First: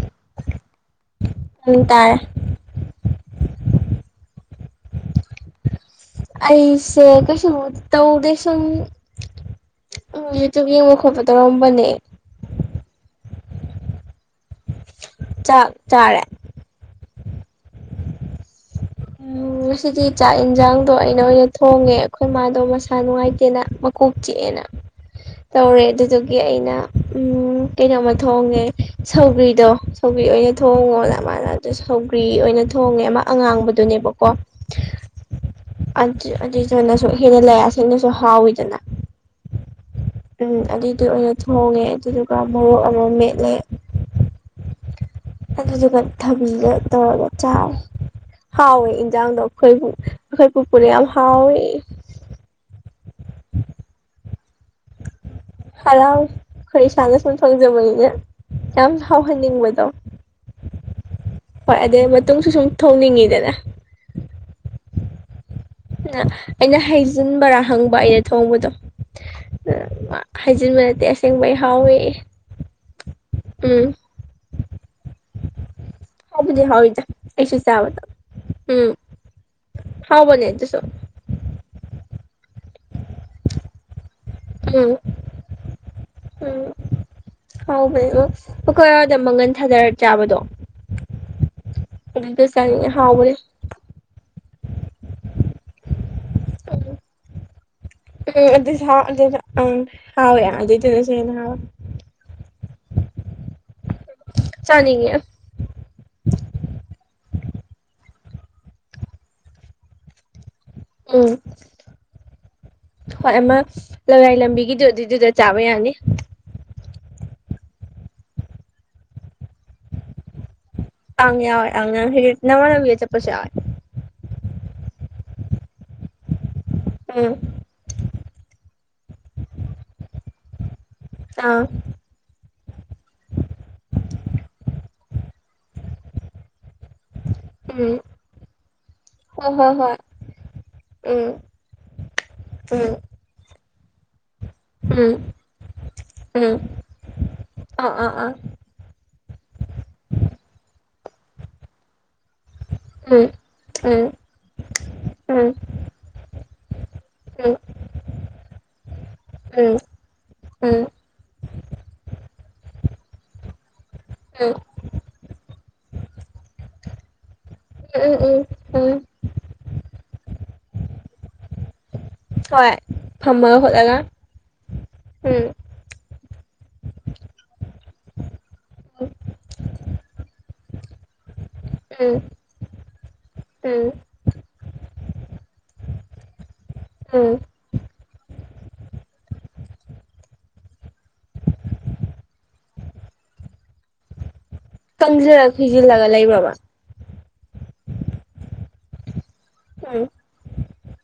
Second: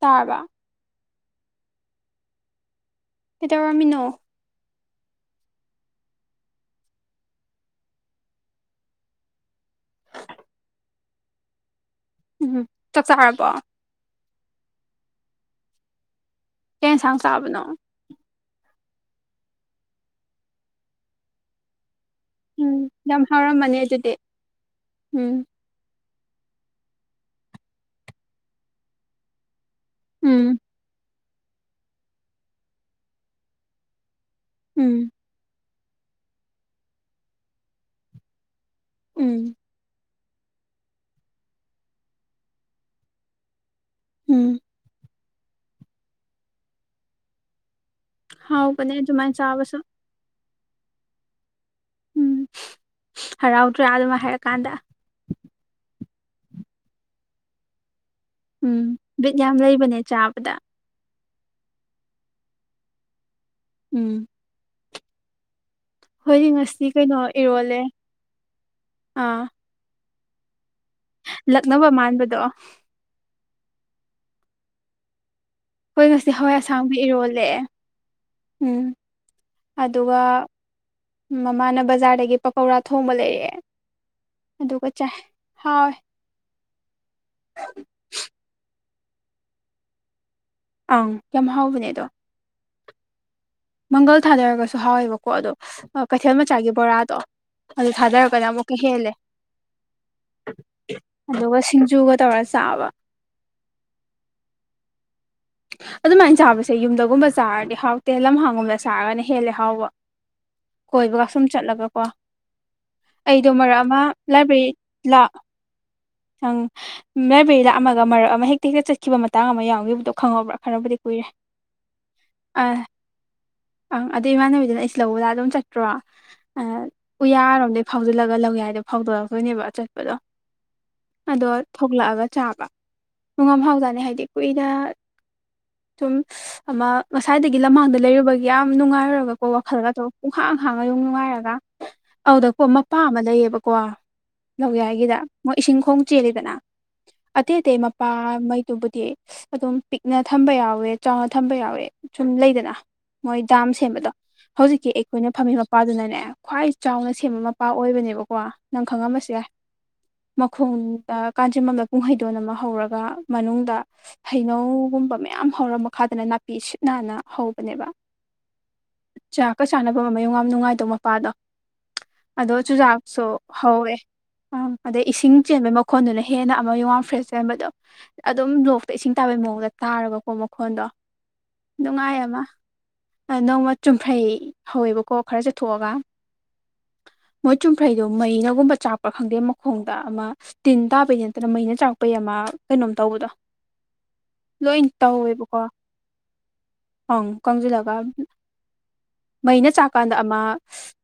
ꯇꯥꯕ꯭ꯔꯥ ꯎꯡ ꯇꯥꯔꯦ ꯀꯩꯗꯧꯔꯝꯃꯤꯅꯣ ꯑꯩꯁꯦ ꯀꯩꯁꯨꯕꯨꯗꯤ ꯇꯧꯗꯦ ꯁꯨꯝ ꯌꯨ-ꯇ꯭ꯌꯨꯕ ꯌꯦꯡꯕ ꯈꯣꯠꯄ ꯇꯧꯔꯝꯕꯅꯦ ꯎꯝ ꯆꯥꯛ ꯆꯥꯔꯕꯣ ꯆꯥꯛ ꯆꯥꯔꯦ ꯀꯩ ꯌꯦꯟꯁꯥꯡ ꯆꯥꯕꯅꯣ ꯎꯝ ꯉꯁꯤꯗꯤ ꯆꯥꯛ ꯌꯦꯟꯁꯥꯡꯗꯣ ꯑꯩꯅ ꯑꯣꯏꯅ ꯊꯣꯡꯉꯦ ꯑꯩꯈꯣꯏ ꯃꯥꯗꯣ ꯎꯝ ꯃꯁꯥ ꯌꯥꯝ ꯅꯨꯡꯉꯥꯏꯇꯦꯅ ꯍꯥꯎꯔꯝꯃꯅꯤ ꯑꯗꯨꯗꯤ ꯃꯀꯣꯛ ꯆꯤꯛꯑꯦꯅ ꯎꯝ ꯇꯧꯔꯦ ꯑꯗꯨꯗꯒꯤ ꯑꯩꯅ ꯀꯩꯅꯣꯝꯃ ꯊꯣꯡꯉꯦ ꯁꯧꯒ꯭ꯔꯤꯗꯣ ꯁꯧꯒ꯭ꯔꯤ ꯎꯝ ꯑꯣꯏꯅ ꯊꯣꯡꯉꯣꯅ ꯃꯥꯅ ꯑꯗꯨ ꯁꯧꯒ꯭ꯔꯤ ꯑꯣꯏꯅ ꯊꯣꯡꯉꯦ ꯑꯃ ꯑꯉꯥꯡꯕꯗꯨꯅꯦꯕꯀꯣ ꯎꯝ ꯑꯗꯨ ꯑꯗꯨꯏꯗꯨꯅꯁꯨ ꯍꯦꯟꯅ ꯑꯁꯤ ꯅꯁꯨ ꯍꯥꯎꯋꯤꯗꯅ ꯎꯝ ꯎꯝ ꯑꯗꯨꯏꯗ‌ꯣ ꯑꯣꯏꯅ ꯊꯣꯡꯉꯦ ꯑꯗꯨꯗꯨꯒ ꯃꯣꯔꯣꯛ ꯑꯃ ꯃꯦꯠꯂꯦ ꯎꯝ ꯑꯗꯨꯗꯨꯒ ꯊꯥꯕꯤꯒ ꯇꯧꯔꯒ ꯆꯥꯔꯦ ꯍꯥꯎꯋꯦ ꯍꯥꯎꯕꯅꯦ ꯑꯗꯨꯃꯥꯏꯅ ꯏꯟꯖꯥꯡꯗꯣ ꯆꯥꯕꯁꯨ ꯑꯩꯈꯣꯏꯒꯤ ꯑꯩꯈꯣꯏ ꯄꯨꯨꯄꯨꯔꯦ ꯌꯥꯝ ꯍꯥꯎꯋꯦꯌꯦ ꯎꯝ ꯍꯔꯥꯎꯗ꯭ꯔꯥ ꯑꯗꯨꯃꯥꯏ ꯍꯥꯏꯔꯛꯀꯥꯟꯗ ꯍꯔꯥꯎꯌꯦ ꯑꯩꯈꯣꯏ ꯏꯁꯥꯅꯁꯨ ꯊꯣꯡꯖꯕꯅꯤꯅ ꯎꯝ ꯌꯥꯝ ꯕꯤꯠ ꯌꯥꯝ ꯍꯥꯎꯍꯟꯅꯤꯡꯕꯗꯣ ꯂꯩꯕꯅꯦ ꯆꯥꯕꯗ ꯍꯣꯏ ꯑꯗꯨꯏ ꯃꯇꯨꯡꯁꯨ ꯁꯨꯝ ꯊꯣꯡꯅꯤꯡꯉꯤꯗꯅ ꯎꯝ ꯅꯥ ꯑꯩꯈꯣꯏꯗꯤ ꯑꯩꯅ ꯉꯁꯤ ꯀꯩꯅꯣ ꯍꯩꯖꯤꯟꯕꯥꯔꯥ ꯏꯔꯣꯜꯂꯦ ꯍꯪꯕ ꯑꯩꯅ ꯊꯣꯡꯕꯗꯣ ꯑꯥ ꯃꯥ ꯍꯥꯏꯖꯤꯟꯕꯩ ꯅꯠꯇꯦ ꯑꯁꯦꯡꯕꯩ ꯂꯛꯅꯕ ꯍꯥꯎꯋꯦꯌꯦ ꯃꯥꯟꯕꯗꯣ ꯎꯝ ꯑꯩꯈꯣꯏ ꯉꯁꯤ ꯍꯋꯥꯏ ꯍꯥꯎꯕꯨꯗꯤ ꯍꯥꯎꯋꯦ ꯑꯁꯥꯡꯕꯤ ꯏꯔꯣꯜꯂꯦ ꯑꯩꯁꯨ ꯆꯥꯕꯗ ꯎꯝ ꯑꯗꯨꯒ ꯍꯥꯎꯕꯅꯦ ꯑꯗꯨꯁꯨ ꯃꯃꯥꯅ ꯕꯖꯥꯔꯗꯒꯤ ꯄꯥꯀꯧꯔꯥ ꯊꯣꯡꯕ ꯂꯩꯔꯛꯑꯦ ꯑꯗꯨꯒ ꯎꯝ ꯆꯥꯏ ꯍꯥꯎꯋꯦ ꯎꯝ ꯍꯥꯎꯕꯅꯦ ꯑꯃ ꯄꯥꯀꯧꯔꯗ ꯃꯪꯒꯟ ꯊꯥꯗꯥꯔꯒ ꯆꯥꯕꯗꯣ ꯑꯪ ꯌꯥꯝ ꯍꯥꯎꯕꯅꯦ ꯑꯗꯣ ꯆꯥꯅꯤꯡꯉꯦ ꯍꯥꯎꯕꯅꯦ ꯃꯪꯒꯜ ꯊꯥꯗꯔꯒꯁꯨ ꯍꯥꯎꯋꯦꯕꯀꯣ ꯑꯗꯣ ꯀꯩꯊꯦꯜ ꯃꯆꯥꯒꯤ ꯎꯝ ꯕꯣꯔꯥꯗꯣ ꯑꯗꯨ ꯊꯥꯗꯔꯛꯒꯅ ꯎꯝ ꯑꯃꯨꯛꯀꯥ ꯑꯗꯨꯁꯨ ꯍꯥꯎ ꯍꯦꯜꯂꯦ ꯑꯗꯨꯅ ꯎꯝ ꯍꯥꯎꯋꯦ ꯑꯗꯨꯏꯗꯨꯅꯁꯨ ꯍꯦꯟꯅ ꯑꯗꯨꯒ ꯍꯥꯎꯋꯦ ꯁꯤꯡꯖꯨꯒ ꯇꯧꯔꯒ ꯆꯥꯕ ꯆꯥꯅꯤꯡꯉꯦ ꯑꯗꯨꯃꯥꯏꯅ ꯆꯥꯕꯁꯦ ꯌꯨꯝꯗꯒꯨꯝꯕ ꯆꯥꯔꯥꯗꯤ ꯍꯥꯎꯇꯦ ꯂꯝꯍꯥꯡꯒꯨꯝꯕꯗ ꯆꯥꯔꯒꯅ ꯍꯦꯜꯂꯦ ꯍꯥꯎꯕ ꯀꯣꯏꯕꯒ ꯎꯝ ꯁꯨꯝ ꯆꯠꯂꯒꯀꯣ ꯑꯩꯗꯣ ꯃꯔꯛ ꯑꯃ ꯂꯥꯏꯕ꯭ꯔꯦꯔꯤ ꯂꯥ ꯑꯣꯏ ꯌꯥꯅꯤ ꯅꯪ ꯃꯦꯕ꯭ꯔꯦꯔꯤ ꯂꯥꯛꯑꯝꯃꯒ ꯃꯔꯛ ꯑꯃ ꯍꯦꯛꯇ-ꯍꯦꯛꯇ ꯆꯠꯈꯤꯕ ꯃꯇꯥꯡ ꯑꯃ ꯌꯥꯎꯒꯤꯕꯗꯣ ꯈꯪꯍꯧꯕ꯭ꯔꯥ ꯈꯔꯕꯨꯗꯤ ꯀꯨꯏꯔꯦ ꯑꯪ ꯌꯥꯎꯋꯦ ꯑꯪ ꯌꯥꯎꯋꯦ ꯍꯦꯔꯤꯠ ꯅꯪ ꯑ ꯉꯥꯔꯒ ꯍꯦꯛꯇ ꯆꯠꯄꯥꯁꯨ ꯌꯥꯎꯋꯦ ꯑꯪ ꯑꯗꯨ ꯏꯃꯥꯟꯅꯕꯤꯗꯨꯅ ꯑꯩꯁꯤ ꯂꯧꯕ ꯂꯥꯛ ꯑꯗꯨꯝ ꯆꯠꯇ꯭ꯔꯣ ꯑꯥ ꯎꯝ ꯎꯌꯥꯔꯣꯝꯗꯩ ꯐꯥꯎꯖꯤꯜꯂꯒ ꯂꯧ ꯌꯥꯏꯗꯥ ꯐꯥꯎꯗꯣꯛꯔꯛꯇꯣꯏꯅꯦꯕ ꯑꯥꯆꯠꯄꯗꯣ ꯑꯗꯣ ꯑꯥ ꯊꯣꯛꯂꯛꯑꯒ ꯆꯥꯕ ꯅꯨꯡꯉꯥꯝ ꯍꯥꯎꯖꯥꯅꯤ ꯍꯥꯏꯗꯤ ꯀꯨꯏꯅ ꯁꯨꯝ ꯑꯃ ꯉꯁꯥꯏꯗꯒꯤ ꯎꯝ ꯂꯝꯍꯥꯡꯗ ꯂꯩꯔꯨꯕꯒꯤ ꯌꯥꯝ ꯅꯨꯡꯉꯥꯏꯔꯨꯔꯒꯀꯣ ꯍꯣꯏ ꯍꯣꯏ ꯍꯣꯏ ꯋꯥꯈꯜꯒꯗꯣ ꯄꯨꯡꯍꯥꯡ-ꯍꯥꯡꯉꯥꯒ ꯌꯣꯝ ꯎꯝ ꯅꯨꯡꯉꯥꯏꯔꯒ ꯑꯧꯗꯥꯀꯣ ꯎꯝ ꯃꯄꯥ ꯑꯃ ꯂꯩꯌꯦꯕ ꯋꯥ ꯂꯧꯌꯥꯏꯒꯤꯗ ꯃꯣꯏ ꯏꯁꯤꯡ ꯈꯣꯡ ꯎꯝ ꯎꯝ ꯆꯦꯜꯂꯤꯗꯅ ꯑꯇꯩ-ꯑꯇꯩ ꯑꯥ ꯃꯄꯥ ꯑꯥ ꯑꯥ ꯃꯩꯇꯨꯕꯨꯗꯤ ꯑꯁ ꯑꯗꯨꯝ ꯄꯤꯛꯅ ꯊꯝꯕ ꯌꯥꯎꯋꯦ ꯆꯥꯎꯅ ꯊꯝꯕ ꯌꯥꯎꯋꯦ ꯁꯨꯝ ꯂꯩꯗꯅ ꯎꯝ ꯃꯣꯏ ꯗꯥꯝ ꯎꯝ ꯁꯦꯝꯕꯗꯣ ꯍꯧꯖꯤꯛꯀꯤ ꯑꯩꯈꯣꯏꯅ ꯎꯝ ꯐꯝꯃꯤ ꯃꯄꯥꯗꯨꯅꯅꯦ ꯈ꯭ꯋꯥꯏ ꯆꯥꯎꯅ ꯁꯦꯝꯕ ꯎꯝ ꯃꯄꯥ ꯑꯣꯏꯕꯅꯦꯕꯀꯣ ꯅꯪ ꯈꯪꯉꯝꯕꯁꯨ ꯌꯥꯏ ꯎꯝ ꯎꯝ ꯃꯈꯣꯡꯗ ꯀꯥꯟꯖꯤꯟꯕꯝꯗ ꯄꯨꯡꯍꯩꯗꯣꯟ ꯑꯃ ꯍꯧꯔꯒ ꯃꯅꯨꯡꯗ ꯍꯩꯅꯧꯒꯨꯝꯕ ꯃꯌꯥꯝ ꯍꯧꯔꯥ ꯃꯈꯥꯗꯅ ꯅꯥꯄꯤ ꯁꯤꯠ ꯅꯥꯟꯅ ꯍꯧꯕꯅꯦꯕ ꯎꯝ ꯎꯝ ꯎꯝ ꯎꯝ ꯆꯥꯛꯀ ꯆꯥꯟꯅꯕ ꯃꯌꯨꯡ ꯌꯥꯝ ꯅꯨꯡꯉꯥꯏꯗꯧ ꯃꯄꯥꯗꯣ ꯑꯗꯣ ꯍꯣꯏ ꯆꯨꯖꯥꯛꯁꯨ ꯐꯝꯃꯒ ꯍꯧꯋꯦ ꯈꯣꯠꯂꯒ ꯑ ꯑꯗꯩ ꯎꯝ ꯏꯁꯤꯡ ꯩ ꯃꯈꯣꯟꯗꯨꯅ ꯍꯦꯟꯅ ꯑꯃꯩꯋꯥꯡ ꯐ꯭ꯔꯦꯁꯆ ꯆꯦꯟꯕꯗꯣ ꯑꯗꯨꯝ ꯂꯣꯛꯇ ꯎꯝ ꯏꯁꯤꯡ ꯇꯥꯕꯩ ꯃꯑꯣꯡꯗ ꯇꯥꯔꯕꯀꯣ ꯃꯥ ꯈꯣꯟꯗꯣ ꯎꯝ ꯅꯨꯡꯉꯥꯏ ꯑꯃ ꯅꯣꯡꯃꯥ ꯎꯝ ꯆꯨꯝꯐ꯭ꯔꯩ ꯍꯧꯋꯦꯕꯀꯣ ꯈꯔꯥ ꯆꯠꯊꯣꯛꯑꯒ ꯎꯝ ꯃꯣꯏ ꯆꯨꯝꯐ꯭ꯔꯩꯗꯣ ꯃꯩꯅꯒꯨꯝꯕ ꯆꯥꯛꯄ ꯈꯪꯗꯦ ꯃꯈ ꯈꯣꯡꯗ ꯑꯃ ꯇꯤꯟ ꯇꯥꯕꯩ ꯅꯠꯇꯅ ꯃꯩꯅ ꯆꯥꯔꯛꯄꯩ ꯑꯃ ꯀꯩꯅꯣꯝ ꯇꯧꯕꯗꯣ ꯂꯣꯏ ꯀꯪꯁꯤꯜꯂ ꯇꯧꯋꯦꯕꯀꯣ ꯊꯤꯖꯤꯜꯂꯒ ꯂꯩꯕ꯭ꯔꯣꯕ ꯑꯪ ꯀꯪꯁꯤꯜꯂꯒ ꯃꯩꯅ ꯎꯝ ꯆꯥꯛꯀꯥꯟꯗ ꯑꯃ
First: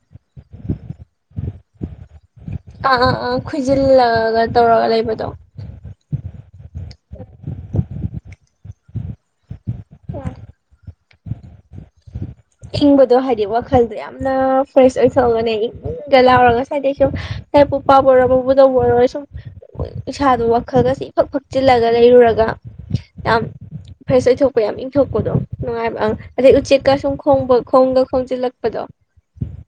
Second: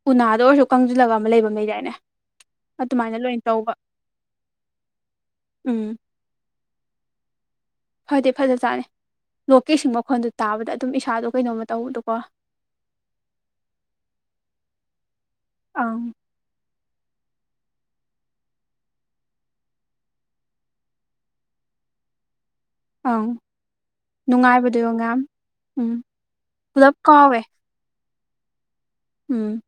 ꯎꯅꯥꯗ ꯑꯣꯏꯔꯁꯨ ꯀꯪꯁꯤꯜꯂꯒ ꯑꯃ ꯂꯩꯕꯉꯗꯥꯏꯅꯦ ꯑꯥ ꯑꯥ ꯑꯗꯨꯃꯥꯏꯅ ꯑꯥ ꯂꯣꯏꯅ ꯈꯣꯏꯖꯤꯜꯂꯒ ꯇꯧꯔꯒ ꯂꯩꯕꯗꯣ ꯎꯝ ꯐꯗꯤꯦ ꯐꯖ ꯆꯥꯠꯅꯤ ꯂꯣꯛꯀꯦꯁꯤꯡ ꯃꯈꯜꯗꯨꯣ ꯇꯥꯕꯗ ꯑꯗꯨꯝ ꯏꯁꯥꯗꯣ ꯀꯩꯅꯣꯝꯃ ꯇꯧꯕꯗꯀꯣ ꯏꯪꯕꯗꯣ ꯍꯥꯏꯗꯤ ꯋꯥꯈꯜꯗꯣ ꯌꯥꯝꯅ ꯐ꯭ꯔꯦꯁ ꯑꯣꯏ ꯁꯣꯛꯒꯅꯦ ꯑꯪ ꯏꯪꯒ ꯂꯥꯎꯔꯒ [unintelligible] ꯁꯨꯝ ꯏꯁꯥꯗꯣ ꯋꯥꯈꯜꯒꯁꯤ ꯏꯐꯛ ꯐꯛꯆꯤꯜꯂꯒ ꯂꯩꯔꯨꯔꯒ ꯑꯪ ꯌꯥꯝ ꯐ꯭ꯔꯦꯁ ꯑꯣꯏꯊꯣꯛꯄ ꯌꯥꯝ ꯅꯨꯡꯉꯥꯏꯕꯗꯣ ꯌꯦꯡꯉꯣ ꯃꯌꯥꯝ ꯏꯪꯊꯣꯛꯄꯗꯣ ꯎꯝ ꯅꯨꯡꯉꯥꯏꯕ ꯑꯪ ꯑꯗꯩ ꯎꯆꯦꯛꯀ ꯄꯨꯂꯞ ꯁꯨꯝ ꯀꯥꯎꯋꯦ ꯈꯣꯡꯕ ꯈꯣꯡꯒ ꯈꯣꯡꯖꯤꯜꯂꯛꯄꯗꯣ ꯎꯝ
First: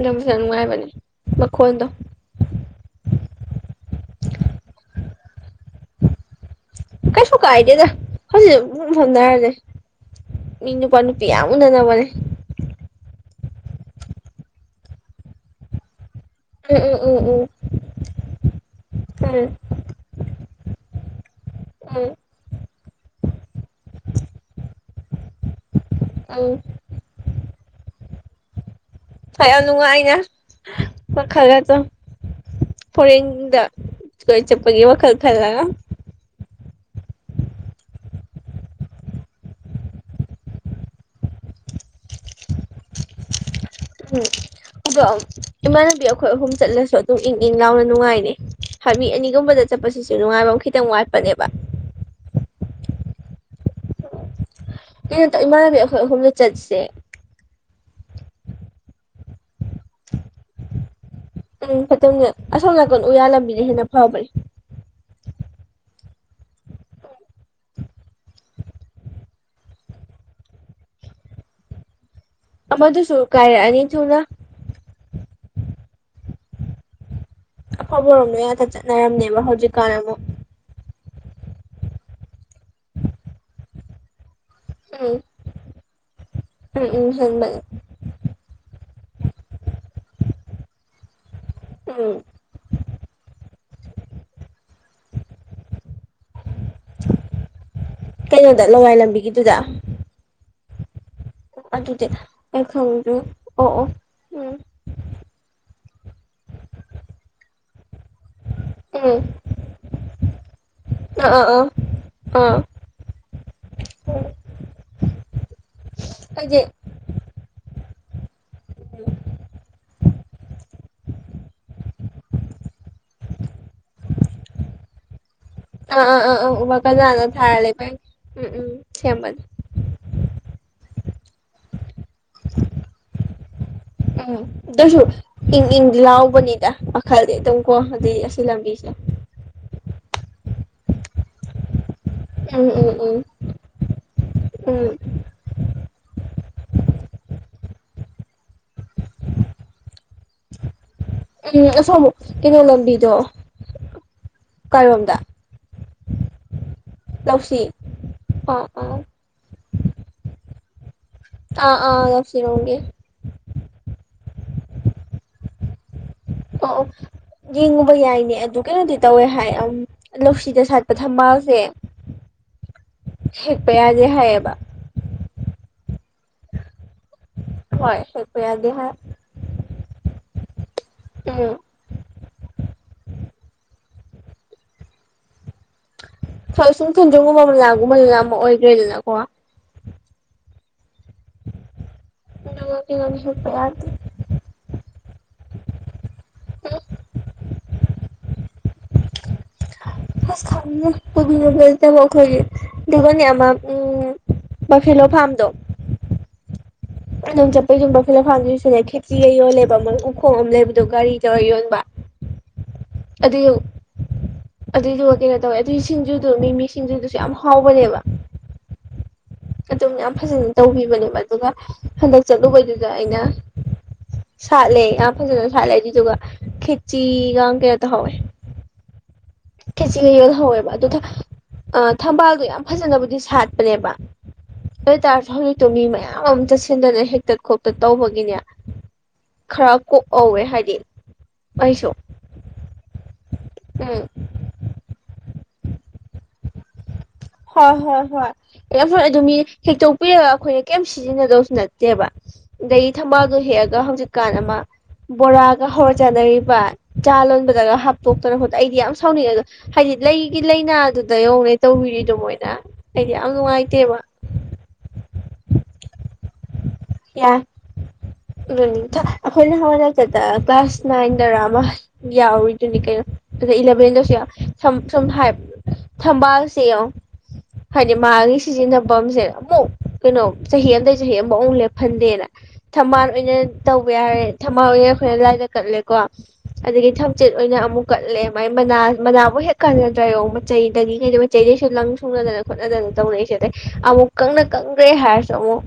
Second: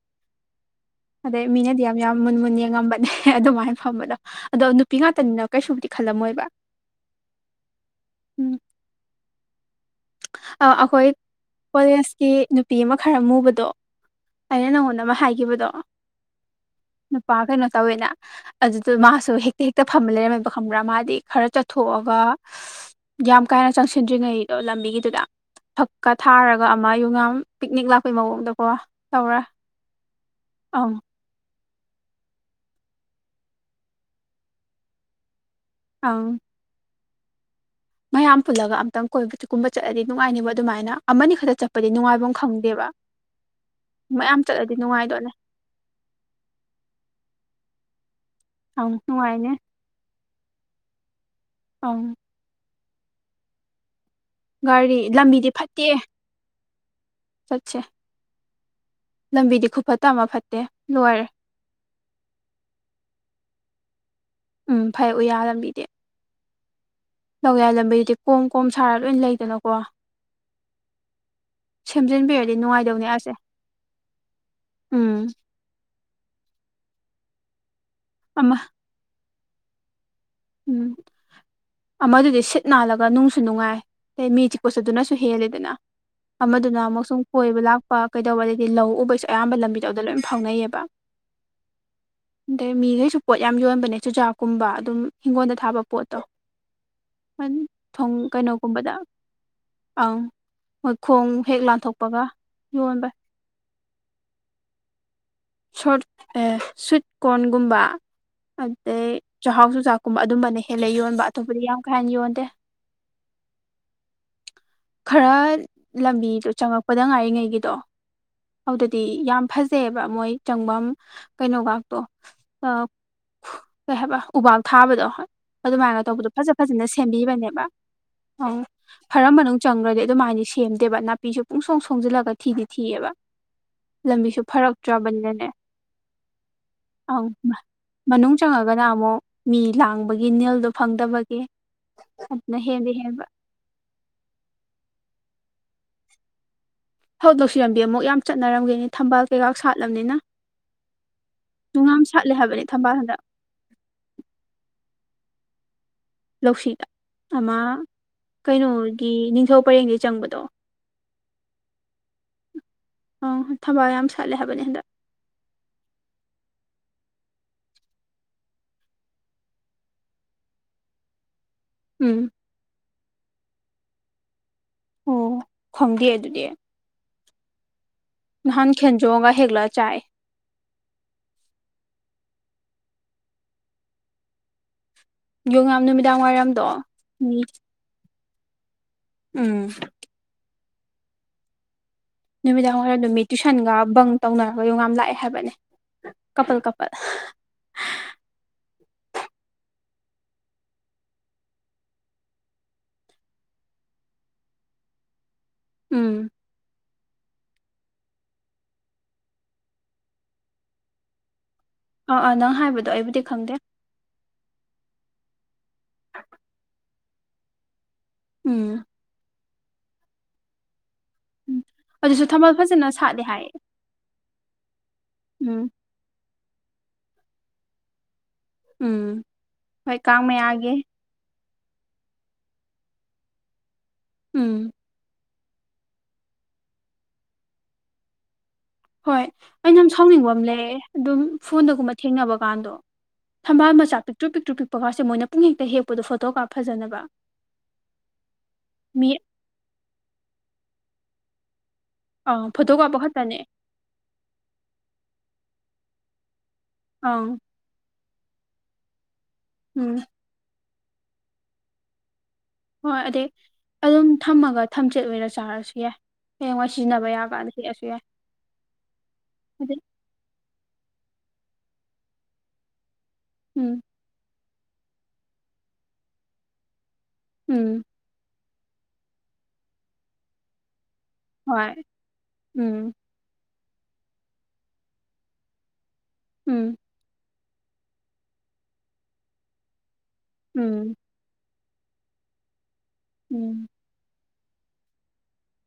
ꯅꯨꯡꯁ [unintelligible] ꯅꯨꯡꯉꯥꯏꯕꯅꯦ ꯑꯗꯩ ꯃꯤꯅꯗꯤ ꯃꯈꯣꯟꯗꯣ ꯌꯥꯝ ꯌꯥꯎ__ ꯃꯨꯟ ꯃꯨꯟ ꯌꯦꯡꯉꯝꯕꯅꯦ ꯑꯗꯨꯃꯥꯏꯅ ꯐꯝꯕꯗꯣ ꯑꯗꯣ ꯅꯨꯄꯤ ꯉꯥꯛꯇꯅꯤꯅ ꯀꯩꯁꯨꯕꯨꯗꯤ ꯈꯜꯂꯝꯃꯣꯏꯕ ꯀꯩꯁꯨ ꯀꯥꯏꯗꯦꯗ ꯎꯝ ꯍꯧꯖꯤꯛ [unintelligible] ꯍꯣꯠꯅꯔꯦ ꯑ ꯃꯤ ꯅꯨꯄꯥ ꯑꯩꯈꯣꯏ ꯅꯨꯄꯤ ꯌꯥꯝ ꯎꯅ ꯅꯕꯅꯦ ꯀꯣꯂꯦꯖꯀꯤ ꯅꯨꯄꯤ ꯑꯃ ꯈꯔ ꯃꯨꯕꯗꯣ ꯑꯩꯅ ꯅꯪꯉꯣꯟꯗ ꯑꯃ ꯍꯥꯏꯒꯤꯕꯗꯣ ꯎꯝ ꯎꯝ ꯎꯝ ꯅꯨꯄꯥ ꯎꯝ ꯀꯩꯅꯣ ꯇꯧꯋꯦꯅ ꯑꯗꯨꯗꯨ ꯃꯥꯁꯨ ꯎꯝ ꯍꯦꯛꯇ ꯍꯦꯛꯇ ꯐꯝꯕ ꯂꯩꯔꯝꯃꯦꯕ ꯈꯪꯕ꯭ꯔꯥ ꯃꯥꯗꯤ ꯈꯔ ꯎꯝ ꯆꯠꯊꯣꯛꯑꯒ [unintelligible] ꯌꯥꯝ ꯀꯥ ꯍꯦꯟꯅ ꯆꯪꯁꯤꯟꯗ꯭ꯔꯤꯉꯩ ꯑ ꯂꯝꯕꯤꯒꯤꯗꯨꯗ ꯐꯛꯀ ꯎꯝ ꯊꯥꯔꯒ ꯃꯥꯌꯨꯉꯥꯝ ꯄꯤꯛꯅꯤꯛ ꯂꯥꯛꯄꯩ ꯃꯑꯣꯡꯗꯀꯣ ꯇꯧꯔ ꯀꯌꯥꯝ ꯅꯨꯡꯉꯥꯏꯅ ꯑꯪ ꯋꯥꯈꯜ ꯒꯥꯗꯣ ꯐꯣꯔꯦꯟꯗ ꯀꯣꯏ ꯆꯠꯄꯒꯤ ꯋꯥꯈꯜ ꯈꯜꯂꯒ ꯑꯥꯎ ꯃꯌꯥꯝ ꯄꯨꯜꯂꯒ ꯑꯝꯇꯪ ꯀꯣꯏꯕꯒꯨꯝꯕ ꯆꯠꯂꯗꯤ ꯅꯨꯡꯉꯥꯏꯅꯤꯕ ꯑꯗꯨꯃꯥꯏꯅ ꯑꯃꯅꯤ ꯈꯛꯇ ꯆꯠꯄꯗꯤ ꯅꯨꯡꯉꯥꯏꯕꯝ ꯈꯪꯗꯦꯕ ꯎꯝ ꯃꯌꯥꯝ ꯆꯠꯂꯗꯤ ꯑꯗꯣ ꯅꯨꯡꯉꯥꯏꯗꯣꯏꯅꯦ ꯏꯃꯥꯟꯅꯕꯤ ꯑꯩꯈꯣꯏ ꯑꯍꯨꯝ ꯆꯠꯂꯁꯨ ꯑꯗꯨꯝ ꯏꯪ ꯏꯪ ꯂꯥꯎꯅ ꯅꯨꯡꯉꯥꯏꯅꯤ ꯑꯪ ꯍꯥꯏꯕꯤ ꯅꯨꯡꯉꯥꯏꯅꯦ ꯑꯅꯤꯒꯨꯝꯕꯗ ꯆꯠꯄꯁꯤꯁꯨ ꯅꯨꯡꯉꯥꯏꯕꯝ ꯈꯤꯇꯪ ꯋꯥꯠꯄꯅꯦꯕ ꯑꯪ ꯒꯥꯔꯤ ꯀꯩꯅꯣ ꯂꯝꯕꯤꯗꯤ ꯏꯃꯥꯟꯅꯕꯤ ꯐꯠꯇꯦ ꯑꯩꯈꯣꯏ ꯑꯍꯨꯝꯗ ꯆꯠꯁꯦ ꯆꯠꯁꯦ ꯂꯝꯕꯤꯗꯤ ꯈꯨꯐ ꯇꯑꯃ ꯐꯠꯇꯦ ꯂꯣꯏꯔꯦ ꯎꯝ ꯐꯠꯇꯕꯅꯦ ꯑꯁꯣꯝ ꯅꯥꯀꯣꯟ ꯎꯌꯥ ꯂꯝꯕꯤꯅ ꯍꯦꯟꯅ ꯐꯕꯅꯦ ꯎꯝ ꯐꯩ ꯎꯌꯥ ꯂꯝꯕꯤꯗꯤ ꯂꯧꯌꯥꯏ ꯂꯝꯕꯤꯗꯨꯗꯤ ꯀꯣꯝ ꯀꯣꯝ ꯁꯥꯔꯒ ꯂꯣꯏꯟ ꯂꯩꯗꯅꯀꯣ ꯁꯦꯝꯖꯤꯟꯕꯤꯔꯗ__ ꯑꯃꯗꯨꯁꯨ ꯀꯥꯏꯔꯛꯑꯅꯤ ꯊꯨꯅ ꯎꯝ ꯑꯐꯕ ꯔꯣꯝꯗꯩ ꯑꯃ ꯉꯥꯠꯇ ꯆꯠꯅꯔꯝꯅꯦꯕ ꯍꯧꯖꯤꯛꯀꯥꯟ ꯑꯃꯨꯛ ꯎꯝ ꯑꯃꯗꯨꯗꯤ ꯁꯤꯠ ꯅꯥꯜꯂꯒ ꯅꯨꯡꯁꯨ ꯅꯨꯡꯉꯥꯏ ꯑꯗꯩ ꯃꯤ ꯆꯤꯛꯄꯁꯨ ꯑꯗꯨꯅꯁꯨ ꯎꯝ ꯍꯦꯜꯂꯦꯗꯅ ꯑꯃꯗꯨꯅ ꯎꯝ ꯑꯃꯨꯛ ꯎꯝ ꯁꯨꯝ ꯍꯦꯟꯕꯅꯦ ꯀꯣꯏꯕ ꯂꯥꯛꯄ ꯀꯩꯗꯧꯕ ꯑꯗꯩꯗꯤ ꯂꯧ ꯎꯕꯩꯁꯨ ꯑꯌꯥꯝꯕ ꯂꯝꯕꯤꯗꯣ ꯑꯗꯩ ꯂꯣꯏ ꯐꯥꯎꯅꯩꯌꯦꯕ ꯎꯝ ꯑꯗꯩ ꯃꯤꯒꯩꯁꯨ ꯄꯣꯠ ꯌꯥꯝ ꯌꯣꯟꯕꯅꯦ ꯆꯨꯖꯥꯛꯀꯨꯝꯕ ꯑꯗꯨꯝ ꯍꯤꯡꯒꯣꯟꯗ ꯊꯥꯕ ꯄꯣꯠꯇꯣ ꯊꯣꯡ ꯀꯩꯅꯣꯗ ꯀꯩꯅꯣꯒꯨꯝꯕꯗ ꯂꯋꯥꯏ ꯂꯝꯕꯤꯒꯤꯗꯨꯗ ꯑꯪ ꯃꯣꯏ ꯈꯣꯡ ꯍꯦꯛ ꯑꯗꯨꯗꯤ ꯂꯥꯟꯊꯣꯛꯄꯒ ꯑꯩ ꯌꯣꯟꯕꯅꯦ ꯈꯪꯗ꯭ꯔꯤ ꯑꯣ ꯑꯣ ꯎꯝ ꯁꯣꯔꯠ ꯑꯦ ꯁ꯭ꯋꯤꯠ ꯀꯣ꯭ꯔꯟꯒꯨꯝꯕ ꯑꯗꯩ ꯎꯝ ꯆꯥꯛꯍꯥꯎ ꯆꯨꯖꯥꯛꯀꯨꯝꯕ ꯑꯗꯨꯝꯕꯅ ꯍꯦꯜꯂꯦ ꯌꯣꯟꯕ ꯑꯥ ꯑꯇꯣꯞꯄꯗꯤ ꯑꯥ ꯑꯥ ꯌꯥꯝ ꯀꯥ ꯍꯦꯟꯅ ꯌꯣꯟꯗꯦ ꯑꯥ ꯈꯔ ꯂꯝꯕꯤꯗꯨ ꯑꯩꯗꯤ ꯆꯪꯉꯛꯄꯗ ꯉꯥꯏꯔꯤꯉꯩꯒꯤꯗꯣ ꯑꯗꯨꯗꯗꯤ ꯌꯥꯝ ꯐꯖꯩꯑꯕ ꯃꯣꯏ ꯆꯪꯐꯝ ꯀꯩꯅꯣꯒꯥꯛꯇꯣ ꯑꯥ ꯀꯩ ꯍꯥꯏꯕ ꯎꯕꯥꯛ ꯊꯥꯕꯗꯣ ꯍꯣꯏ ꯑꯥ ꯑꯗꯨꯃꯥꯏꯅꯒ ꯑꯥ ꯇꯧꯕꯗꯣ ꯑꯥ ꯑꯥ ꯐꯖ ꯎꯃ ꯐꯖꯅ ꯀꯖꯥꯅ ꯊꯥꯔ ꯁꯦꯝꯕꯤꯕꯅꯦꯕ ꯂꯩꯕꯩ ꯑ ꯎꯝ ꯎꯝ ꯁꯦꯝꯕꯅꯤ ꯐꯔꯝꯃꯅꯨꯡ__ ꯆꯪꯒ꯭ꯔꯗꯤ ꯑꯗꯨꯃꯥꯏꯗꯤ ꯁꯦꯝꯗꯦꯕ ꯅꯥꯄꯤꯁꯨ ꯄꯨꯡꯁꯣꯡ ꯁꯣꯡꯖꯤꯜꯂꯒ ꯊꯤꯗꯤ ꯊꯤꯌꯦꯕ ꯎꯝ ꯑꯗꯨꯏꯁꯨ ꯏꯪ ꯏꯪꯗꯤ ꯂꯥꯎꯕꯅꯤꯗ ꯑꯪ ꯄꯥꯈꯜꯂꯦꯗꯨꯝ ꯀꯣ ꯑꯗꯩ ꯃꯅꯨꯡ ꯑꯁꯤ ꯆꯪꯉꯒꯅ ꯂꯝꯕꯤꯁꯦ ꯑꯃꯨꯛ ꯃꯤ ꯂꯥꯡꯕꯒꯤ ꯅꯤꯜꯗꯣ ꯐꯪꯗꯕꯒꯤ ꯑꯗꯨꯅ ꯎꯝ ꯍꯦꯟꯗꯤ ꯎꯝ ꯎꯝ ꯍꯦꯟꯕ ꯎꯝ ꯍꯧ ꯂꯧꯁꯤꯔꯝꯕꯤ ꯑꯃꯨꯛ ꯌꯥꯝ ꯆꯠꯅꯔꯝꯒꯤꯅꯤ ꯊꯝꯕꯥꯜ ꯀꯩꯀꯥꯛ ꯁꯥꯠꯂꯞꯅꯤꯅ ꯎꯝ ꯑꯁꯣꯝ ꯀꯩꯅꯣ ꯍꯥꯏꯕꯅꯤ ꯊꯝꯕꯥꯜ ꯂꯝꯕꯤꯗꯣ ꯍꯟꯗꯛ ꯀꯥꯏꯔꯣꯝꯗ ꯂꯧꯁꯤꯗ ꯑꯃ ꯂꯧꯁꯤ ꯑꯥ ꯑꯥ ꯀꯩꯅꯣꯒꯤ ꯅꯤꯡꯊꯧ ꯄꯔꯦꯡꯗꯩ ꯆꯪꯕꯗꯣ ꯑꯥ ꯑꯥ ꯂꯧꯁꯤꯔꯣꯝꯒꯤ ꯑ ꯊꯕꯥꯜ ꯌꯥꯝ ꯁꯥꯠꯂꯦ ꯍꯥꯏꯕꯅꯤ ꯍꯟꯗꯛ ꯑꯣ ꯑꯣ ꯌꯦꯡꯉꯨꯕ ꯌꯥꯏꯅꯦ ꯑꯗꯨ ꯀꯩꯅꯣꯗꯤ ꯇꯧꯋꯦ ꯍꯥꯏ ꯑꯝ ꯂꯧꯁꯤꯗ ꯁꯥꯠꯄ ꯊꯝꯕꯥꯜꯁꯦ ꯎꯝ ꯍꯦꯛꯄ ꯌꯥꯗꯦ ꯍꯥꯏꯌꯦꯕ ꯑꯣ ꯈꯪꯗꯦ ꯑꯗꯨꯗꯤ ꯍꯣꯏ ꯌꯥꯗꯦ ꯅꯍꯥꯟ ꯍꯥꯏ ꯈꯦꯟꯖꯣꯡꯒ ꯍꯦꯛꯂ ꯆꯥꯏ ꯎꯝ ꯌꯣꯡꯌꯥꯝ ꯅꯨꯃꯤꯗꯥꯡ ꯋꯥꯏꯔꯝꯗꯣ ꯃꯤ ꯃꯣꯏ ꯑꯌꯥꯝꯕ ꯑꯣꯏꯗꯣꯏꯅꯤꯅꯥꯀꯣ ꯎꯝ ꯑꯗꯨꯒ ꯅꯨꯃꯤꯗꯥꯡ ꯋꯥꯏꯔꯝꯗꯨ ꯀꯩꯅꯣꯗꯤ ꯃꯤ ꯍꯦꯛꯄ ꯇꯨꯏꯁꯟꯒ ꯌꯥꯗꯦ ꯕꯪ ꯇꯧꯅꯔꯒ ꯌꯣꯡꯌꯥꯝ ꯂꯥꯛꯑꯦ ꯍꯥꯏꯕꯅꯦ ꯀꯄꯜ ꯀꯄꯜ꯫ ꯑꯁ ꯈꯪꯗꯦ ꯄꯨꯕꯤꯅꯕꯥ ꯂꯩꯇꯕ ꯑꯈꯣꯏꯗꯤ ꯗꯨꯒꯅꯦ ꯑꯃꯥ ꯎꯝ ꯕꯐꯦꯂꯣ ꯐꯥꯝꯗꯣ ꯎꯝ ꯑꯗꯣꯝ ꯆꯠꯄꯩꯗꯨ ꯕꯐꯦꯂꯣ ꯐꯥꯝꯒꯤꯁꯨꯅꯦ ꯈꯦꯆꯔꯤꯒ ꯌꯣꯜꯂꯦꯕ ꯃꯣꯏ ꯎꯈꯣꯡ ꯑꯃ ꯂꯩꯕꯗꯣ ꯒꯥꯔꯤ ꯇꯧꯔ ꯌꯣꯟꯕ ꯑꯥ ꯑꯥ ꯅꯪ ꯍꯥꯏꯕꯗꯣ ꯑꯩꯕꯨꯗꯤ ꯈꯪꯗꯦ ꯑꯗꯨꯏꯗꯨ ꯑꯗꯨꯏꯗꯨꯒ ꯀꯩꯅꯣ ꯇꯧꯋꯦ ꯑꯗꯨꯒꯤ ꯁꯤꯡꯖꯨꯗꯨ ꯃꯤꯃꯤ ꯁꯤꯡꯖꯨꯗꯨꯁꯨ ꯌꯥꯝ ꯍꯥꯎꯕꯅꯦꯕ ꯎꯝ ꯑꯗꯨꯝ ꯌꯥꯝ ꯐꯖꯅ ꯇꯧꯕꯤꯕꯅꯦꯕ ꯑꯗꯨꯒ ꯎꯝ ꯍꯟꯗꯛ ꯑꯗꯨꯁꯨ ꯊꯝꯕꯥꯜ ꯆꯠꯂꯨꯕꯩꯗꯨꯗ ꯐꯖꯅ ꯑꯩꯅ ꯁꯥꯠꯂꯦ ꯍꯥꯏꯌꯦ ꯁꯥꯠꯂꯦ ꯌꯥꯝ ꯐꯖꯅ ꯎꯝ ꯁꯥꯠꯂꯦ ꯑꯗꯨꯏꯗꯨꯒ ꯈꯦꯆꯤꯒꯥꯡ ꯀꯩꯅꯣ ꯇꯍꯧꯋꯤ ꯎꯝ ꯍꯣꯏ ꯈꯦꯆꯤꯒ ꯀꯥꯡ ꯌꯣꯜꯍꯧꯋꯦꯕ ꯃꯌꯥꯒꯤ ꯑꯗꯨ ꯊꯝ ꯑ ꯊꯝꯕꯥꯜꯗꯣ ꯌꯥꯝ ꯐꯖꯅꯕꯨꯗꯤ ꯁꯥꯠꯄꯅꯦꯕ ꯎꯝ ꯑꯗꯣꯏꯇꯥꯔꯁꯨ ꯍꯧꯖꯤꯛꯇꯣ ꯃꯤ ꯃꯌꯥꯝ ꯑꯃꯨꯛ ꯆꯠꯁꯤꯟꯗꯅ ꯍꯦꯛꯇꯠ ꯈꯣꯇꯠ ꯇꯧꯕꯒꯤꯅꯦ ꯍꯣꯏ ꯑꯩꯅ ꯈꯔ ꯌꯥꯝ ꯁꯥꯎꯅꯤꯡꯕꯃ ꯀꯣꯛꯍꯧꯋꯦ ꯂꯩꯌꯦ ꯍꯥꯏꯗꯤ ꯑꯗꯨꯝ ꯑꯩꯁꯨ ꯐꯣꯟꯗꯒꯨꯝꯕ ꯊꯦꯡꯅꯕ ꯀꯥꯟꯗꯣ ꯊꯝꯕꯥꯜ ꯃꯆꯥ ꯎꯝ ꯄꯤꯛꯇ꯭ꯔꯨ ꯄꯤꯛꯇ꯭ꯔꯨ ꯄꯤꯛꯄꯒꯥꯁꯦ ꯃꯣꯏꯅ ꯄꯨꯡ ꯍꯦꯛꯇ ꯍꯦꯛꯄꯗꯣ ꯐꯣꯇꯣ ꯀꯥꯞ ꯐꯖꯅꯕ ꯍꯣꯏ ꯍꯣꯏ ꯍꯣꯏ ꯌꯥꯝ ꯐꯣꯏ ꯑꯗꯨ ꯃꯤ ꯍꯦꯛꯇꯣꯛꯄꯤꯔꯒ ꯑꯩꯈꯣꯏꯅ ꯀꯩꯝ ꯁꯤꯖꯤꯟꯅꯗꯧꯁꯨ ꯅꯠ ꯇꯦꯕ ꯑꯪ ꯐꯣꯇꯣ ꯑꯗꯒꯤ ꯀꯥꯞꯄ ꯊꯝꯕꯥꯜꯗꯣ ꯈꯛꯇꯅꯦ ꯍꯦꯛꯑꯒ ꯍꯧꯖꯤꯛ ꯀꯥꯟ ꯑꯃ ꯕꯣꯔꯥꯒ ꯍꯧꯔ ꯆꯥꯅꯔꯤꯕ ꯆꯥ ꯑꯪ ꯂꯣꯟꯕꯗꯒ ꯍꯥꯞ ꯇꯣꯛꯇꯅ ꯈꯣꯠꯇ ꯑꯩꯗꯤ ꯌꯥꯝ ꯁꯥꯎꯅꯤꯡꯉꯦ ꯑꯗꯣ ꯍꯥꯏꯗꯤ ꯎꯝ ꯂꯩꯒꯤ ꯂꯩꯏꯅꯥꯗꯨꯗ ꯌꯦꯡꯉꯣꯅꯦ ꯇꯧꯕꯤꯔꯤꯗꯣ ꯃꯣꯏꯅ ꯍꯣꯏ ꯑꯩꯗꯤ ꯑꯗꯩ ꯌꯥꯝ ꯅꯨꯡꯉꯥꯏꯇꯦꯕ ꯑꯗꯨꯝ ꯊꯝꯃꯒ ꯊꯝꯆꯦꯠ ꯑꯣꯏꯅ ꯆꯥꯔꯁꯨ ꯌꯥꯏ ꯍꯌꯦꯡꯋꯥꯏ ꯁꯤꯖꯤꯟꯅꯕ ꯌꯥ ꯌꯥꯀꯥꯟꯗ ꯍꯦꯛꯑꯁꯨ ꯌꯥꯏ [unintelligible] ꯑꯈꯣꯏ ꯑꯗꯩ ꯅꯍꯥꯋꯥꯏꯔꯝ ꯇꯥꯗ ꯀ꯭ꯂꯥꯁ ꯅꯥꯏꯟꯗꯔꯥ ꯑꯃ ꯌꯥꯎꯔꯤꯗꯨꯅꯤ ꯀꯩꯅꯣ ꯑꯗꯨ ꯎꯝ ꯏꯂꯚꯦꯟꯗꯁꯨ ꯌꯥꯎꯏ ꯊꯝ ꯁꯨꯝ ꯍꯥꯏꯞ ꯊꯝꯕꯥꯜꯁꯦꯌꯣ ꯎꯝ ꯍꯥꯏꯗꯤ ꯃꯥꯒꯤ ꯁꯤꯖꯤꯟꯅꯕꯝꯁꯦ ꯑꯃꯨꯛ ꯀꯩꯅꯣ ꯆꯍꯤ ꯑꯃꯗꯩ ꯆꯍꯤ ꯑꯃꯨꯛ ꯑꯃꯨꯛ ꯂꯦꯞ ꯍꯣꯏ ꯗꯦꯔ ꯎꯝ ꯊꯝꯕꯥꯜ ꯑꯣꯏꯅ ꯇꯧꯕ ꯌꯥꯔꯦ ꯊꯝꯃꯜ ꯑꯣꯏꯅ ꯑꯩꯈꯣꯏꯅ ꯂꯥꯏꯗ ꯀꯠꯂꯦꯀꯣ ꯎꯝ ꯑꯗꯩ ꯊꯝꯆꯦꯠ ꯑꯣꯏꯅ ꯑꯃꯨꯛ ꯀꯠꯂꯦ ꯃꯥꯏ ꯃꯅꯥ ꯃꯅꯥꯕꯨ ꯍꯦꯛ ꯀꯥꯟꯅꯗ꯭ꯔꯥ ꯌꯦꯡꯉꯨ ꯃꯆꯩꯗꯒꯤ ꯎꯝ ꯀꯩꯗꯒꯤ ꯆꯩꯗꯩꯁꯨ ꯂꯪ ꯁꯨꯡꯅꯗꯅ ꯈꯣꯠꯅꯗꯅ ꯇꯧꯔꯛ ꯏꯁꯦ ꯑꯗꯩ ꯎꯝ ꯑꯃꯨꯛ ꯀꯪꯅ ꯀꯪꯒꯔꯦ ꯍꯥꯏꯔꯁꯨ ꯑꯃꯨꯛ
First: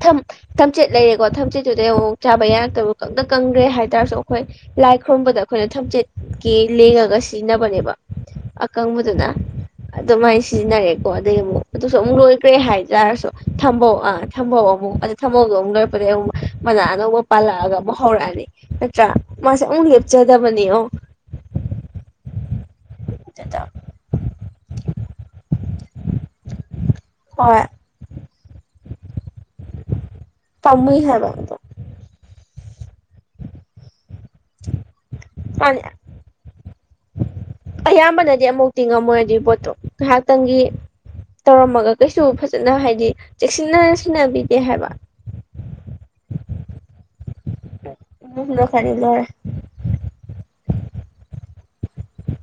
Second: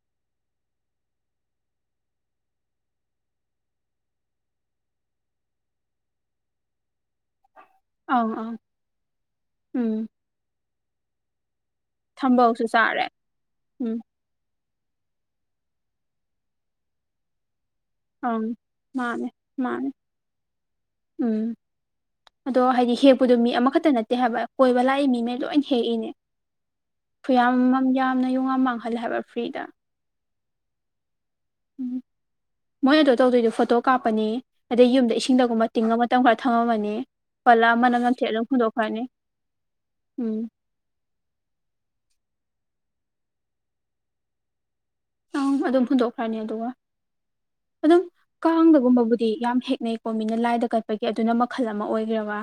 ꯊꯝ ꯊꯝꯆꯦꯠ ꯂꯩꯔꯦꯀꯣ ꯊꯝꯆꯦꯠꯇꯨꯗꯩ ꯑꯃꯨꯛ ꯆꯥꯕ ꯌꯥꯔꯛꯇꯕ ꯀꯪꯗ ꯀꯪꯈ꯭ꯔꯦ ꯍꯥꯏꯇꯥꯥꯔꯁꯨ ꯑꯩꯈꯣꯏ ꯂꯥꯏ ꯈꯨꯔꯨꯝꯕꯗ ꯑꯩꯈꯣꯏꯅ ꯊꯝꯆꯦꯠꯀꯤ ꯂꯦꯡꯉꯒ ꯁꯤꯖꯤꯟꯅꯕꯅꯦꯕ ꯑꯪ ꯑꯪ ꯑꯀꯪꯕꯗꯨꯅ ꯎꯝ ꯑꯗꯨꯃꯥꯏꯅ ꯁꯤꯖꯤꯟꯅꯔꯦꯀꯣ ꯑꯩ ꯑꯃꯨꯛ ꯑꯗꯨꯁꯨ ꯑꯃꯨꯛ ꯂꯣꯏꯈ꯭ꯔꯦ ꯊꯝꯕꯧꯁꯨ ꯆꯥꯔꯦ ꯍꯥꯏꯇꯥꯔꯁꯨ ꯊꯝꯕꯧ ꯎꯝ ꯑꯥ ꯊꯝꯕꯧ ꯑꯧ ꯑꯃꯨꯛ ꯑ ꯊꯝꯕꯧꯗꯣ ꯑꯃꯨꯛ ꯂꯣꯏꯔꯄꯗꯩ ꯑꯃꯨꯛ ꯃꯅꯥ ꯑꯅꯧꯕ ꯄꯥꯜꯂꯛꯑꯒ ꯑꯃꯨꯛ ꯑꯪ ꯍꯧꯔꯛꯑꯅꯤ ꯅꯠꯇ꯭ꯔꯥ ꯃꯥꯅꯦ ꯃꯥꯁꯦ ꯑꯃꯨꯛ ꯃꯥꯅꯦ ꯂꯦꯞꯆꯗꯕꯅꯤ ꯑꯣ ꯎꯝ ꯑꯗꯣ ꯍꯥꯏꯗꯤ ꯍꯦꯞ ꯗꯨ ꯃꯤ ꯌꯦꯡꯉꯣ ꯑꯃꯈꯛꯇ ꯅꯠꯇꯦ ꯍꯥꯏꯕ ꯀꯣꯏꯕ ꯂꯥꯛꯏ ꯃꯤꯃꯩ ꯂꯣꯏꯅ ꯍꯦꯛꯏꯅꯦ ꯈꯨꯌꯥꯝ ꯍꯣꯏ ꯑꯃ ꯌꯥꯝ ꯗꯨꯅ ꯌꯣꯡ ꯌꯥꯝ ꯃꯥꯡꯍꯜꯂꯦꯕ ꯐ꯭ꯔꯤꯗ ꯇꯃꯨꯏ ꯍꯥꯏꯕ ꯑꯗꯣ ꯎꯝ ꯃꯣꯏ ꯑꯗꯨ ꯇꯧꯗꯣꯏꯗꯣ ꯐꯣꯇꯣ ꯀꯥꯞꯄꯅꯤ ꯑꯗꯩ ꯌꯨꯝꯗ ꯏꯁꯤꯡꯗꯒꯨꯝꯕ ꯃꯥꯅꯦ ꯇꯤꯡꯉꯃ [unintelligible] ꯑꯌꯥꯝꯕꯅꯗꯤ ꯑꯃꯣꯛ ꯇꯤꯡꯉꯝꯃꯣꯏ ꯑꯗꯨꯒꯤ ꯄꯣꯠꯇꯣ ꯎꯝ ꯉꯥꯏꯍꯥꯛꯇꯪꯒꯤ ꯇꯧꯔꯝꯃꯒ ꯀꯩꯁꯨ ꯐꯖꯅ ꯍꯥꯏꯗꯤ ꯆꯦꯛꯁꯤꯟꯅ ꯁꯤꯟꯅꯕꯤꯗꯦ ꯍꯥꯏꯕ ꯑꯗꯨꯝ ꯍꯨꯟꯗꯣꯛꯈ꯭ꯔꯅꯤ ꯑꯗꯨꯒ ꯑꯗꯨꯝ ꯍꯨꯝꯂꯛꯀꯅꯤ ꯂꯣꯏꯔꯦ ꯀꯥꯡꯗꯒꯨꯝꯕꯕꯨꯗꯤ ꯌꯥꯝ ꯍꯦꯛꯅꯩ ꯄꯣ ꯃꯤꯅ ꯂꯥꯏꯗ ꯀꯠꯄꯒꯤ ꯑꯗꯨꯅ ꯃꯈꯜ ꯑꯃ ꯑꯣꯏꯒ꯭ꯔꯦꯕ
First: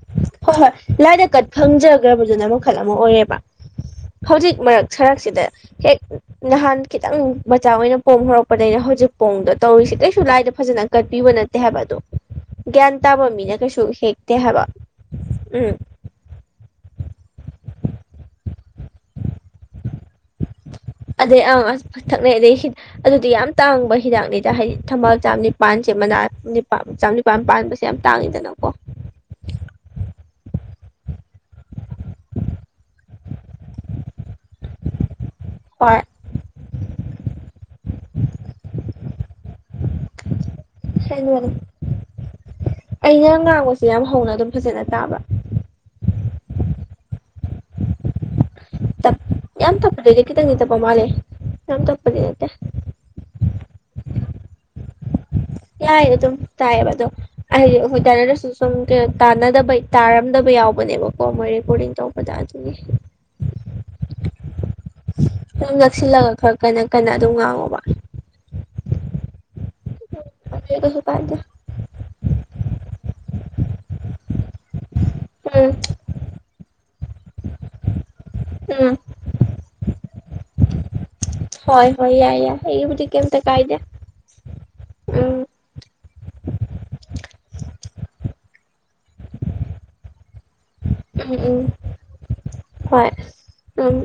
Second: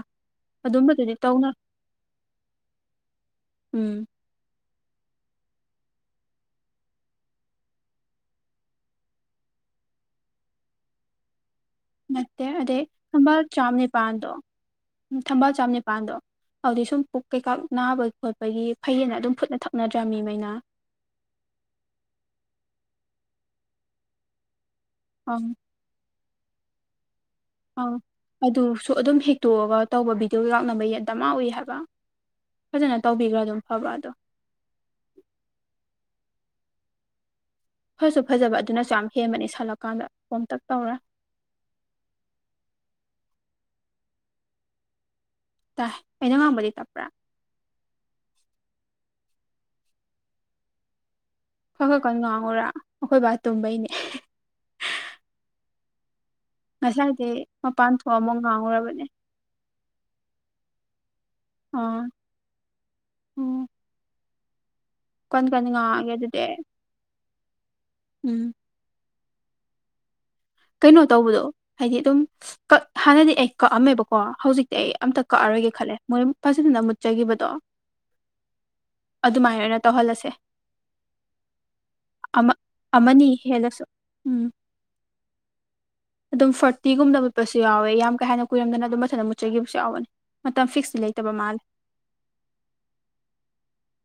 ꯍꯣꯏ ꯍꯣꯏ ꯂꯥꯏꯗ ꯀꯠ ꯐꯪꯖꯒ꯭ꯔꯕꯗꯨꯅ ꯃꯈꯜ ꯑꯃ ꯑꯣꯏꯌꯦꯕ ꯎꯝ ꯍꯧꯖꯤꯛ ꯃꯔꯛ ꯁꯔꯛꯁꯤꯗ ꯍꯦꯛ ꯅꯍꯥꯟ ꯈꯤꯇꯪ ꯃꯆꯥ ꯑꯣꯏꯅ ꯄꯣꯝ ꯍꯧꯔꯛꯄꯗꯒꯤꯅ ꯍꯧꯖꯤꯛ ꯄꯣꯝꯗꯣ ꯇꯧꯔꯤꯁꯤ ꯀꯩꯁꯨ ꯂꯥꯏꯗ ꯐꯖꯅ ꯀꯠꯄꯤꯕ ꯅꯠꯇꯦ ꯍꯥꯏꯕ ꯑꯗꯣ ꯅꯠꯇꯦ ꯑꯗꯩ ꯒ꯭ꯌꯥꯟ ꯇꯥꯕ ꯊꯝꯕꯥꯜ ꯃꯤꯅ ꯆꯥꯝ ꯀꯩꯁꯨ ꯅꯤꯄꯥꯟꯗꯣ ꯍꯦꯛꯇꯦ ꯍꯥꯏꯕ ꯊꯝꯕꯥꯜ ꯆꯥꯝ ꯎꯝ ꯅꯤꯄꯥꯜꯗꯣ ꯑꯗꯨꯗꯤ ꯁꯨꯝ ꯄꯨꯛ ꯀꯩꯀꯥ ꯅꯥꯕ ꯈꯣꯠꯄꯒꯤ ꯐꯩꯌꯦꯅ ꯑꯗꯨꯝ ꯐꯨꯠꯂ ꯊꯛꯅꯗ꯭ꯔ ꯃꯤ ꯃꯩꯅ ꯑꯗꯩ ꯑ ꯑꯁ ꯊꯛꯅꯩ ꯑꯗꯩ ꯑꯗꯨꯗꯤ ꯌꯥꯝ ꯇꯥꯡꯕ ꯍꯤꯗꯥꯛꯅꯤꯗ ꯍꯥꯏꯗꯤ ꯊꯝꯕꯥꯜ ꯑꯪ ꯆꯥꯝꯅꯤꯄꯥꯟꯁꯦ ꯃꯅꯥ ꯅꯤꯄꯥꯟ ꯆꯥꯝꯅꯤꯞ ꯑꯥ ꯑꯗꯨꯁꯨ ꯑꯗꯨꯝ ꯍꯦꯛꯇꯣꯛꯑꯒ ꯇꯧꯕ ꯚꯤꯗꯤꯑꯣ ꯀꯩꯀꯥ ꯅꯝꯕꯩ ꯗꯃꯥ ꯎꯏ ꯍꯥꯏꯕ ꯐꯖꯅ ꯇꯧꯕꯤꯒ꯭ꯔ ꯑꯗꯨꯝ ꯐꯕ ꯑꯗꯣ ꯍꯣꯏ ꯐꯁꯨ ꯐꯖꯕ ꯑꯗꯨꯅꯁꯨ ꯌꯥꯝ ꯍꯦꯟꯕꯅꯤ ꯁꯥꯜꯂꯛꯀꯥꯟꯗ ꯄꯣꯝꯇꯛ ꯇꯧꯔ ꯀꯩꯅꯣꯅꯤ ꯑꯩꯅ ꯉꯥꯡꯕꯁꯦ ꯌꯥꯝ ꯍꯧꯅ ꯑꯗꯨꯝ ꯐꯖꯅ ꯇꯥꯕ꯭ꯔꯥ ꯇꯥꯏ ꯑꯩꯅ ꯉꯥꯡꯕꯗꯤ ꯇꯞꯄ꯭ꯔꯥ ꯇꯞ ꯌꯥꯝ ꯇꯞꯄꯗꯤꯗꯤ ꯈꯤꯇꯪꯗꯤ ꯇꯞꯄ ꯃꯥꯜꯂꯦ ꯌꯥꯝ ꯈꯔ ꯈꯔ ꯀꯟ ꯇꯞꯄꯗꯤ ꯅꯠꯇꯦ ꯉꯥꯡꯉꯨꯔꯥ ꯑꯩꯈꯣꯏ ꯕꯥ ꯇꯨꯝꯕꯩꯅꯦ ꯌꯥꯏꯗ ꯑꯗꯨꯝ ꯇꯥꯏꯌꯦꯕꯗꯣ ꯉꯁꯥꯏꯗꯤ ꯑꯩꯅ ꯍꯥꯏꯗꯤ ꯃꯄꯥꯟ ꯑꯩꯈꯣꯢ ꯊꯣꯛꯑ ꯑꯃꯨꯛ ꯇꯥꯟꯗ꯭ꯔꯁꯨ ꯁꯨꯝ ꯉꯥꯡꯉꯨꯔꯕꯅꯦ ꯀꯩꯅꯣ ꯇꯅꯗꯕꯩ ꯇꯥꯔꯝꯗꯕ ꯌꯥꯎꯕꯅꯦꯕꯀꯣ ꯃꯣꯏ ꯔꯦꯀꯣꯔꯗꯤꯡ ꯑꯥ ꯇꯧꯕꯗ ꯑꯗꯨꯒꯤ ꯎꯝ ꯀꯟ ꯀꯟ ꯁꯨꯝ ꯉꯥꯡꯉꯒꯦ ꯅꯛꯁꯤꯜꯂꯒ ꯑꯗꯨꯗꯤ ꯈꯔ ꯀꯟꯅ ꯀꯟꯅ ꯑꯗꯨꯝ ꯉꯥꯡꯉꯣꯕ ꯎꯝ ꯑꯗꯨꯗꯤ ꯀꯩꯅꯣ ꯀꯩꯁꯨ ꯀꯥꯏꯗꯦ ꯇꯧꯕꯗꯣ ꯍꯥꯏꯗꯤ ꯑꯗꯨꯝ ꯍꯥꯟꯅꯗꯤ ꯑꯩ ꯀꯛꯑꯝꯃꯦꯕꯀꯣ ꯍꯧꯖꯤꯛꯇꯤ ꯑꯩ ꯑꯝꯇ ꯎꯝ ꯀꯛꯑꯔꯣꯏꯒꯦ ꯈꯜꯂꯦ ꯃꯣꯏ ꯐꯖꯅ ꯃꯨꯠꯆꯈꯤꯕꯗꯣ ꯎꯝ ꯑꯗꯨꯃꯥꯏꯅ ꯑꯣꯏꯅ ꯇꯧꯍꯜꯂꯁꯦ ꯍꯣꯏ ꯍꯣꯏ ꯌꯥꯏ ꯌꯥꯏ ꯑꯃ ꯑꯩꯒꯤꯕꯨꯗꯤ ꯑꯃꯅꯤ ꯀꯩꯝꯇ ꯀꯥꯏꯗꯦ ꯍꯦꯜꯂꯁꯨ ꯎꯝ ꯎꯝ ꯑꯗꯨꯝ ꯐꯥꯔꯇꯤꯒꯨꯝꯗ ꯃꯨꯠꯄꯁꯨ ꯌꯥꯎꯋꯦ ꯌꯥꯝ ꯀꯩ ꯍꯦꯟꯅ ꯀꯨꯏꯔꯝꯗꯅ ꯑꯗꯨꯝ ꯃꯊꯟ ꯃꯨꯠꯆꯈꯤꯕꯁꯨ ꯌꯥꯎꯕꯅꯤ ꯃꯇꯝ ꯐꯤꯛꯁ ꯎꯝ ꯎꯝ ꯍꯣꯏ ꯎꯝ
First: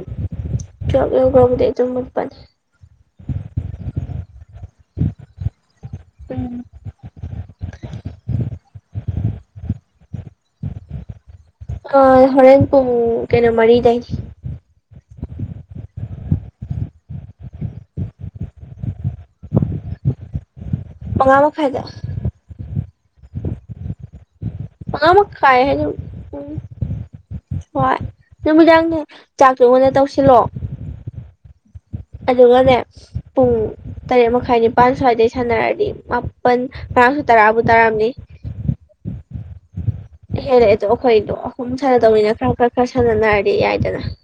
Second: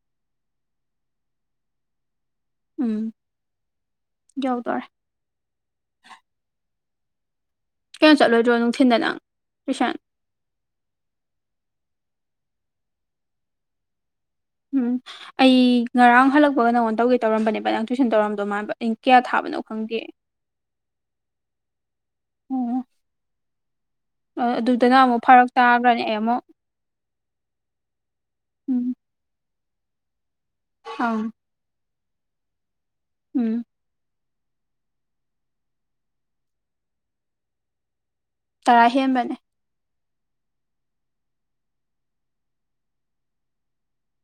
ꯇꯨꯋꯦꯜꯚ ꯂꯣꯏꯒ꯭ꯔꯕꯨꯗꯤ ꯑꯗꯨꯝ ꯅꯨꯄꯅꯤ ꯎꯝ ꯌꯥꯎꯗꯣꯔꯦ ꯎꯝ ꯀꯩꯅꯣ ꯆꯠꯂꯣꯏꯗ꯭ꯔꯣ ꯅꯨꯡꯊꯤꯟꯗ ꯅꯪ ꯇꯨꯏꯁꯟ ꯑ ꯍꯣꯔꯦꯟ ꯄꯨꯡ ꯀꯩꯅꯣ ꯃꯔꯤꯗꯩꯅꯤ ꯍꯝ ꯑꯩ ꯉꯔꯥꯡ ꯍꯜꯂꯛꯄꯒ ꯅꯉꯣꯟ ꯇꯧꯒꯦ ꯇꯧꯔꯝꯕꯅꯦꯕ ꯅꯪ ꯇꯨꯏꯁꯟ ꯇꯧꯔꯝꯗꯧ ꯃꯥꯟꯕ ꯑꯩ ꯀꯌꯥ ꯊꯥꯕꯅꯣ ꯈꯪꯗꯦ [inaudible] ꯃꯉꯥ ꯑꯃ ꯈꯥꯢꯗ ꯑꯣ ꯑꯗꯨꯗꯅ ꯃꯉꯥ ꯑꯃꯨꯛ ꯐꯔꯛ ꯃꯈꯥꯢ ꯍꯥꯢꯗꯣ ꯇꯥꯈ꯭ꯔꯅꯤ ꯑꯩ ꯑꯃꯨꯛ ꯎꯪ ꯍꯣꯏ ꯎꯝ ꯅꯨꯃꯤꯗꯥꯡꯅꯦ ꯆꯥꯛꯑꯒ ꯑꯣꯢꯅ ꯇꯧꯁꯤꯜꯂꯣ ꯑꯝ ꯑꯗꯨꯒꯅꯦ ꯄꯨꯡ ꯎꯝ ꯇꯔꯦꯠ ꯃꯈꯥꯢ ꯅꯤꯄꯥꯜ ꯁ꯭ꯋꯥꯏꯗꯩ ꯁꯥꯟꯅꯔꯗꯤ ꯃꯥꯄꯜ ꯉꯔꯥꯡꯁꯨ ꯇꯔꯥꯕꯨ ꯇꯥꯔꯝꯅꯤ ꯇꯔꯥ ꯍꯦꯟꯕꯅꯦ ꯍꯦꯜꯂꯛꯑꯦꯗꯣ ꯑꯩꯈꯣꯏꯗꯣ ꯑꯍꯨꯝ ꯁꯥꯟꯅꯗꯧꯅꯤꯅ ꯈꯔ ꯈꯔ ꯈꯔ ꯁꯥꯟꯅꯅꯔꯗꯤ ꯌꯥꯏꯗꯅ